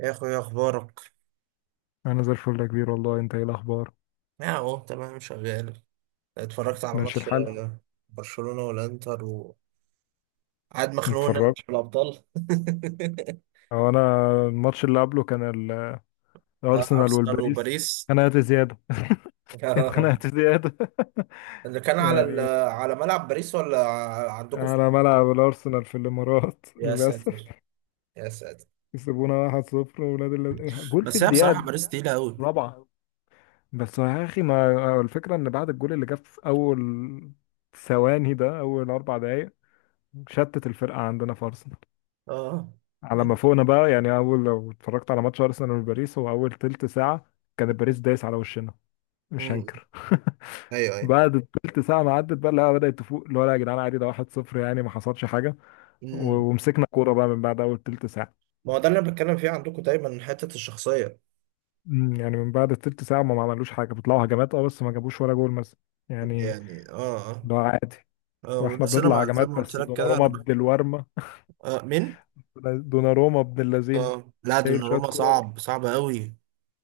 يا اخويا، إيه اخبارك؟ انا زي الفل يا كبير والله، انت ايه الاخبار؟ يا اهو تمام شغال. اتفرجت على ماشي ماتش. الحال. آه، برشلونة والانتر، وقاعد مخنوق ان انا اتفرج. مش في الابطال. هو انا الماتش اللي قبله كان ال- الارسنال ارسنال والباريس. وباريس. اتخنقت زياده آه، اتخنقت زياده اللي كان على يعني على ملعب باريس ولا عندكم في؟ على ملعب الارسنال في الامارات يا للاسف. ساتر، يا ساتر. يسيبونا 1-0 ولاد جول في بس هي بصراحة الدقيقه باريس تقيلة قوي. الرابعه. بس يا اخي، ما الفكره ان بعد الجول اللي جاب في اول ثواني، ده اول 4 دقائق، شتت الفرقه عندنا في ارسنال اه. على ما فوقنا بقى. يعني اول، لو اتفرجت على ماتش ارسنال وباريس، هو اول ثلث ساعة كان باريس دايس على وشنا، مش امم هنكر ايوه ايوه. بعد التلت ساعه ما عدت بقى، لا، بدات تفوق، اللي هو لا يا جدعان عادي، ده 1-0 يعني، ما حصلش حاجه. و- امم ومسكنا كوره بقى من بعد اول ثلث ساعة. ما هو ده اللي انا بتكلم فيه، عندكم دايما حتة الشخصية يعني من بعد التلت ساعه ما عملوش حاجه، بيطلعوا هجمات بس ما جابوش ولا جول مثلا، يعني. يعني. اه اه. ده عادي. واحنا بس انا بنطلع زي هجمات ما قلت بس لك كده دوناروما انا بالورمه. آه، مين؟ دوناروما ابن اللذينه، اه لا، شايل شويه دوناروما كور. صعب صعب قوي.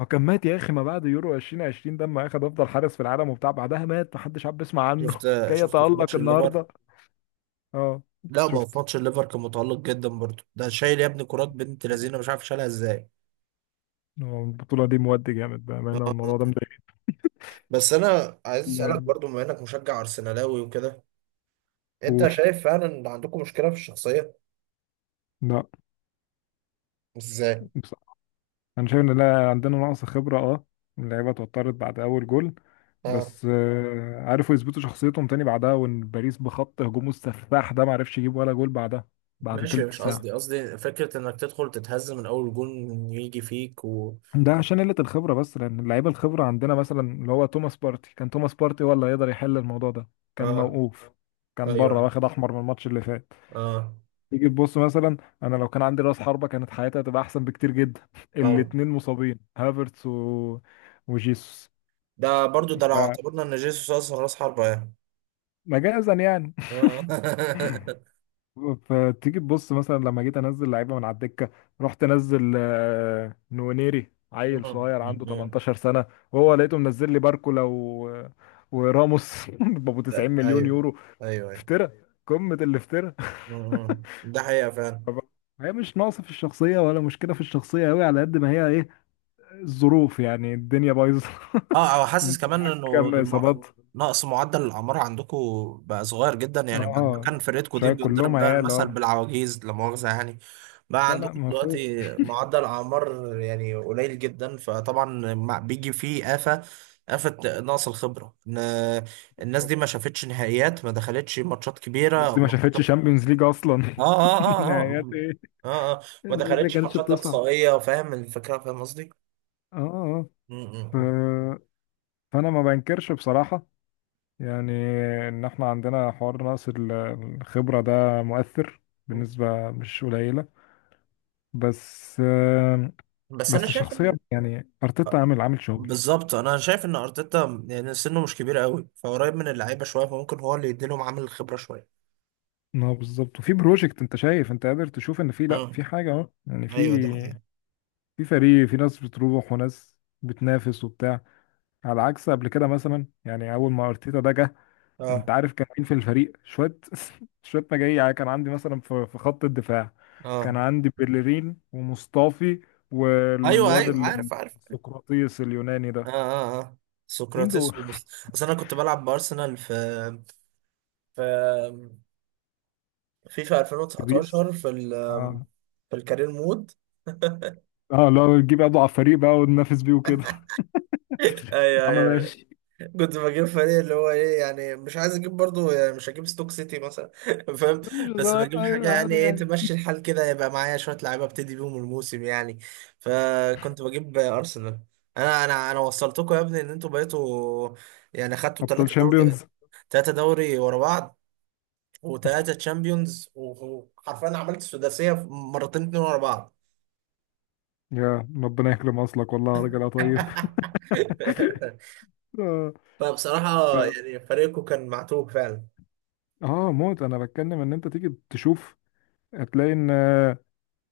هو كان مات يا اخي، ما بعد يورو 2020 ده لما اخد افضل حارس في العالم وبتاع، بعدها مات، محدش عاد بيسمع عنه شفت. كي شفته في يتألق ماتش الليفر. النهارده. اه لا ما هو في شفت. ماتش الليفر كان متألق جدا برضه، ده شايل يا ابني كرات بنت لذينه، مش عارف شالها ازاي. هو البطولة دي مودي جامد بأمانة، الموضوع ده آه. بس انا عايز اسالك مضايقني. برضه، بما انك مشجع ارسنالاوي وكده، انت قول. شايف فعلا ان عندكم مشكله في الشخصيه؟ لا، ازاي؟ بصراحة أنا شايف إن لا، عندنا نقص خبرة أه. اللعيبة اتوترت بعد أول جول. اه بس عرفوا يثبتوا شخصيتهم تاني بعدها، وإن باريس بخط هجومه السفاح ده معرفش يجيب ولا جول بعدها، بعد ماشي. تلت مش ساعة قصدي، قصدي فكره انك تدخل تتهز من اول جون، يجي فيك و... ده عشان قلة الخبرة، بس لأن اللعيبة الخبرة عندنا مثلا، اللي هو توماس بارتي، كان توماس بارتي هو اللي هيقدر يحل الموضوع ده، كان اه موقوف، كان بره ايوه واخد أحمر من الماتش اللي فات. اه. تيجي تبص مثلا، أنا لو كان عندي رأس حربة كانت حياتي هتبقى أحسن بكتير جدا طبعا. الاتنين مصابين، هافرتس و... وجيسوس. ده برضه ده لو اعتبرنا ان جيسوس اصلا راس حربه يعني. فمجازا يعني. آه. فتيجي تبص مثلا، لما جيت انزل لعيبه من على الدكه، رحت انزل نونيري، عيل مم. صغير عنده مم. 18 سنه، وهو لقيته منزل لي باركولا و... وراموس بابو 90 لا مليون ايوه يورو. ايوه ايوه. افترى، قمه الافتراء. مم. ده حقيقة فعلا. فب- هي مش ناقصه في الشخصيه، ولا مشكله في الشخصيه قوي على قد ما هي ايه، الظروف، يعني الدنيا بايظه اه، او حاسس انت كمان معاك انه كام اصابات؟ نقص معدل الاعمار عندكم بقى صغير جدا. يعني بعد ما اه كان فرقتكم دي شويه، كلهم بتضرب بقى عيال المثل اه. بالعواجيز، لا مؤاخذة يعني. بقى لا لا، عندكم مفهوم. دلوقتي معدل اعمار يعني قليل جدا، فطبعا بيجي فيه آفة، آفة نقص الخبرة، ان الناس دي ما شافتش نهائيات، ما دخلتش ماتشات كبيرة الناس او دي ما شافتش ماتشات. شامبيونز ليج اصلا اه اه اه اه نهايات اه. ايه! اه اه، اه. ما الناس دي دخلتش كانتش ماتشات بتصعد. اقصائيه. فاهم الفكره؟ فاهم قصدي؟ اه آه. م- ف... م- فانا ما بنكرش بصراحة يعني، ان احنا عندنا حوار نقص الخبرة ده، مؤثر م. بالنسبة، مش قليلة. بس آه، بس انا بس شايف الشخصية ان... يعني، ارتيتا عامل عامل شغل. بالظبط. انا شايف ان ارتيتا يعني سنه مش كبير قوي، فقريب من اللعيبه شويه، فممكن هو اللي يديلهم عامل الخبره شويه. ما هو بالظبط، وفي بروجكت انت شايف، انت قادر تشوف ان في، لا، امم في حاجة اهو يعني، في ايوه، دي حقيقة. في فريق، في ناس بتروح وناس بتنافس وبتاع، على عكس قبل كده مثلا. يعني اول ما ارتيتا ده جه، انت اه عارف كان مين في الفريق؟ شويه شويه مجاري يعني. كان عندي مثلا في خط الدفاع، كان اه، عندي بيلرين ومصطفي، ايوه والواد ايوه، عارف عارف. السقراطيس اليوناني اه ده، اه اه. مين سقراطيس دول؟ ومست... اصل انا كنت بلعب بارسنال في في فيفا في بيس 2019 في ال اه. في الكارير مود. اه لو تجيب اضعف فريق بقى وننافس بيه وكده يا ايوه عم ايوه. ماشي. كنت بجيب فريق اللي هو ايه يعني، مش عايز اجيب برضو يعني، مش هجيب ستوك سيتي مثلا فاهم؟ مش بس بجيب حاجه أيوة، يعني، عادي ايه، يعني. تمشي الحال كده، يبقى معايا شويه لعيبه ابتدي بيهم الموسم يعني. فكنت بجيب ارسنال. انا وصلتكم يا ابني، ان انتوا بقيتوا يعني خدتوا ابطال 3 دوري، شامبيونز. 3 دوري ورا بعض، وثلاثه تشامبيونز، وحرفيا عملت سداسيه مرتين اتنين ورا بعض. يا ربنا يكرم اصلك والله يا راجل يا طيب اه فبصراحه يعني فريقكم كان معتوه فعلا. موت. انا بتكلم ان انت تيجي تشوف، هتلاقي ان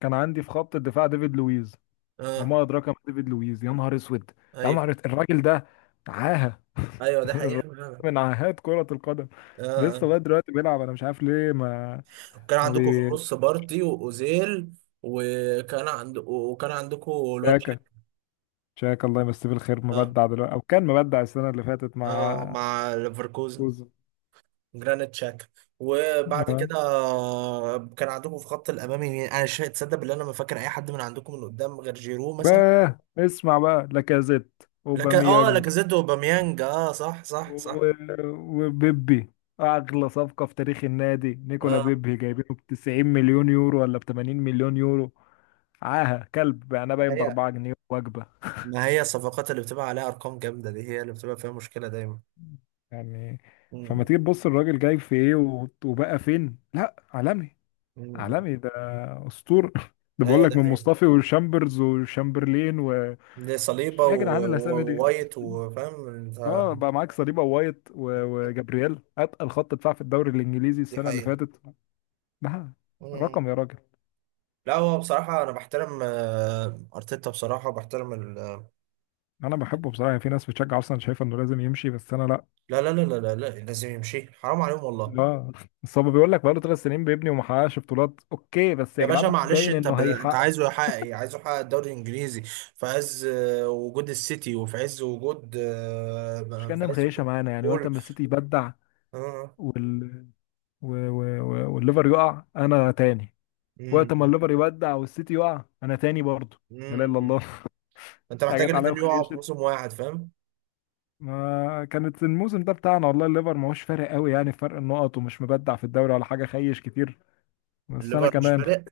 كان عندي في خط الدفاع ديفيد لويز، اه وما ادراك ما ديفيد لويز. يا نهار اسود، يا ايوه نهار أسود، الراجل ده عاهه ايوه، ده حقيقة. من عاهات كرة القدم. لسه آه. لغايه دلوقتي بيلعب، انا مش عارف ليه، ما كان ما عندكم في بي. النص بارتي واوزيل، وكان عندكم الواد شاكا، شاك. شاكا الله يمسيه بالخير، اه مبدع دلوقتي او كان مبدع السنه اللي فاتت اه، مع مع ليفركوزن، كوزو. جرانيت شاكا. وبعد آه. كده كان عندكم في خط الامامي يعني، انا مش تصدق بالله، انا ما فاكر اي حد من عندكم من قدام غير جيرو مثلا. باه اسمع بقى، لاكازيت، لك اه، اوباميانج، لاكازيت وباميانج، اه صح صح صح. و- وبيبي، اغلى صفقة في تاريخ النادي، نيكولا اه. بيبي جايبينه ب 90 مليون يورو ولا ب 80 مليون يورو. عاهة كلب يعني، باين ب هي، 4 جنيه وجبة ما هي الصفقات اللي بتبقى عليها ارقام جامده دي هي اللي بتبقى فيها مشكله دايما. يعني. م- فما م- تيجي تبص، الراجل جاي في ايه و- وبقى فين، لا، عالمي، م- م. عالمي ده، اسطورة ده بقول ايوه لك ده من حقيقي. مصطفي وشامبرز وشامبرلين و ايه، دي صليبة يا جدعان الاسامي دي. ووايت، وفاهم اه بقى معاك صليبه وايت و- وجابرييل، اتقل خط دفاع في الدوري الانجليزي دي السنه اللي حقيقة. فاتت. ده مم. رقم يا راجل. لا، هو بصراحة أنا بحترم أرتيتا بصراحة، وبحترم ال... انا بحبه بصراحه يعني، في ناس بتشجع اصلا شايفه انه لازم يمشي، بس انا لا. لا لا لا لا لا لا، لازم يمشي، حرام عليهم والله. اه بس هو بيقول لك بقاله 3 سنين بيبني وما حققش بطولات. اوكي، بس يا يا باشا، جدعان معلش، باين انه أنت هيحقق. عايزه يحقق إيه؟ عايزه يحقق الدوري الإنجليزي في عز وجود السيتي، وفي عز وجود مش في كأنها عز مخيشه وجود معانا. يعني وقت ليفربول؟ ما السيتي يبدع آه. وال... و... و... و... والليفر يقع، انا تاني. مم. وقت ما الليفر يبدع والسيتي يقع، انا تاني برضه. لا اله مم. الا الله أنت محتاج حاجات عليا، الاتنين يقعوا في وخيشت. موسم واحد، فاهم؟ ما كانت الموسم ده بتاعنا والله. الليفر ما هوش فارق قوي يعني، في فرق النقط، ومش مبدع في الدوري ولا حاجه، خيش كتير. بس انا الليفر مش كمان فارق.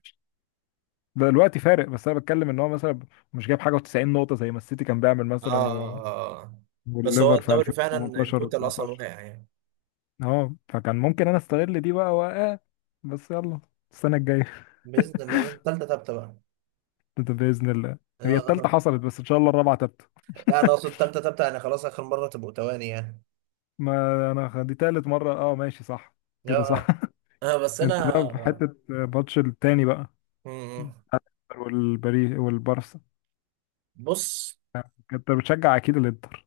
بقى الوقت فارق. بس انا بتكلم ان هو مثلا مش جايب حاجه و90 نقطه زي ما السيتي كان بيعمل اه مثلا و... اه اه آه. بس هو والليفر في الدوري فعلا ان 2018 توتال اصلا وقع 19. يعني. اه فكان ممكن انا استغل دي بقى واه. بس يلا، السنه الجايه باذن الله بقى، تالتة تابتة بقى. ده باذن الله. هي آه. التالتة حصلت، بس ان شاء الله الرابعه تبت لا انا اقصد تالتة تابتة يعني خلاص، اخر مره تبقوا تواني يعني. ما انا دي تالت مره اه، ماشي صح، اه كده صح اه، بس انت بقى في انا... حته ماتش التاني بقى، مم. والبري والبارسا، بص. انت بتشجع اكيد الانتر.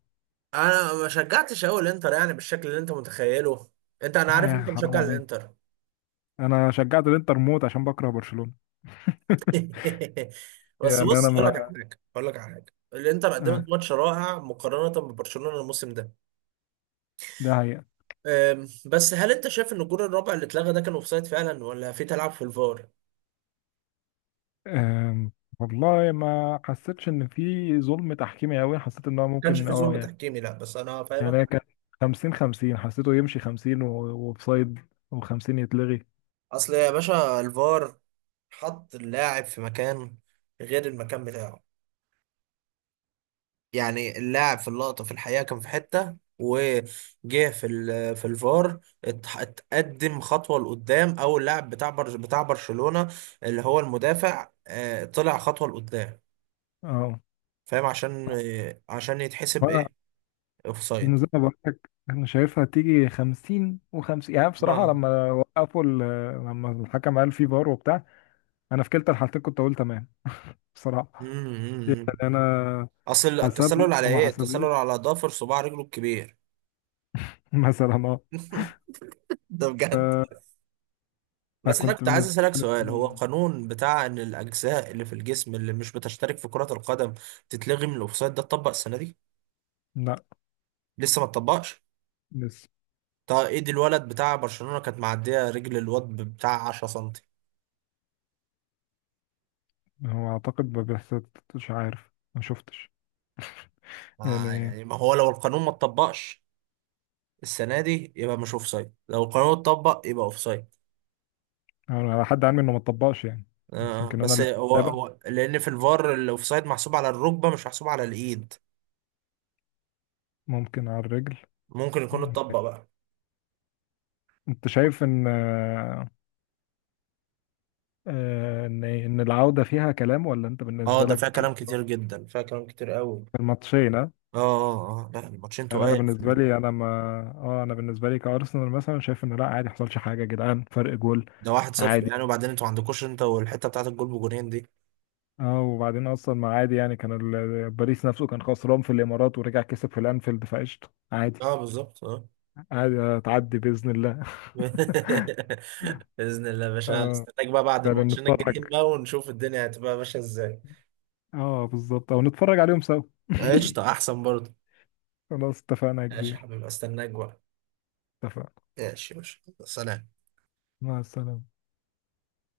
انا ما شجعتش قوي الانتر يعني بالشكل اللي انت متخيله. انت، انا لا عارف يا انت اخي حرام مشجع عليك، الانتر. انا شجعت الانتر موت عشان بكره برشلونه بس يعني بص، اقول لك على انا حاجه، اقول لك على حاجه. الانتر آه، قدمت ماتش رائع مقارنه ببرشلونه الموسم ده. ده هي. بس هل انت شايف ان الجول الرابع اللي اتلغى ده كان اوفسايد فعلا ولا في تلعب في الفار؟ ما آم، والله ما حسيتش ان في ظلم تحكيمي قوي، حسيت ان هو كانش ممكن في اه ظلم يعني. تحكيمي، لا بس انا يعني هي فاهمك. كان 50 50، حسيته يمشي 50 وبسايد و50 يتلغي. اصل يا باشا الفار حط اللاعب في مكان غير المكان بتاعه. يعني اللاعب في اللقطة في الحقيقة كان في حتة، وجه في في الفار اتقدم خطوة لقدام، او اللاعب بتاع برج بتاع برشلونة اللي هو المدافع طلع خطوة لقدام، اه فاهم؟ عشان عشان يتحسب بقى، ايه، إن اوفسايد. زي ما بقول لك، انا شايفها تيجي 50 و50 يعني بصراحه. لما وقفوا لما الحكم قال في فار وبتاع، انا في كلتا الحالتين كنت اقول تمام بصراحه. امم انا اصل حسبها التسلل على وما ايه؟ التسلل حسبهاش على ضفر صباع رجله الكبير. مثلا اه. ده بجد. بس انا فكنت كنت عايز بالنسبه لي اسالك كانت سؤال، هو تمام. القانون بتاع ان الاجزاء اللي في الجسم اللي مش بتشترك في كرة القدم تتلغي من الاوفسايد ده اتطبق السنه دي لسه ما اتطبقش؟ لا طب ايد الولد بتاع برشلونة كانت معديه رجل الواد بتاع 10 سنتي. هو اعتقد ما بيحصلش، مش عارف، ما شفتش ما يعني. يعني، ما هو لو القانون ما اتطبقش السنه دي يبقى مش اوفسايد، لو القانون اتطبق يبقى اوفسايد. انا على حد علمي انه ما اتطبقش يعني. بس آه، يمكن انا بس اللي هو بتابع، هو لان في الفار الاوفسايد محسوب على الركبه مش محسوب على الايد. ممكن على الرجل. ممكن يكون مم. اتطبق بقى. انت شايف ان ان العودة فيها كلام، ولا انت اه، بالنسبة ده فيها لك كلام خلاص؟ كتير جدا، فيها كلام كتير قوي. في الماتشين ها؟ اه اه اه، لا الماتشين يعني انا تقال في بالنسبة لي انا ما، اه انا بالنسبة لي كارسنال مثلا، شايف ان لا، عادي ما حصلش حاجة يا جدعان، فرق جول ده 1-0 عادي. يعني، وبعدين انتوا ما عندكوش انت والحته بتاعت الجول بجونين دي. اه وبعدين اصلا، ما عادي يعني كان باريس نفسه كان خسران في الامارات ورجع كسب في الانفيلد، فقشطه عادي. اه بالظبط اه. عادي تعدي بإذن الله باذن الله يا باشا، اه استناك بقى بعد فعلا الماتشين نتفرج. الجايين بقى، ونشوف الدنيا هتبقى ماشيه ازاي. اه بالظبط، او نتفرج عليهم سوا قشطه، احسن برضه. خلاص اتفقنا يا ماشي يا كبير. حبيبي، استناك بقى. اتفقنا. ماشي ماشي، سلام. مع السلامة.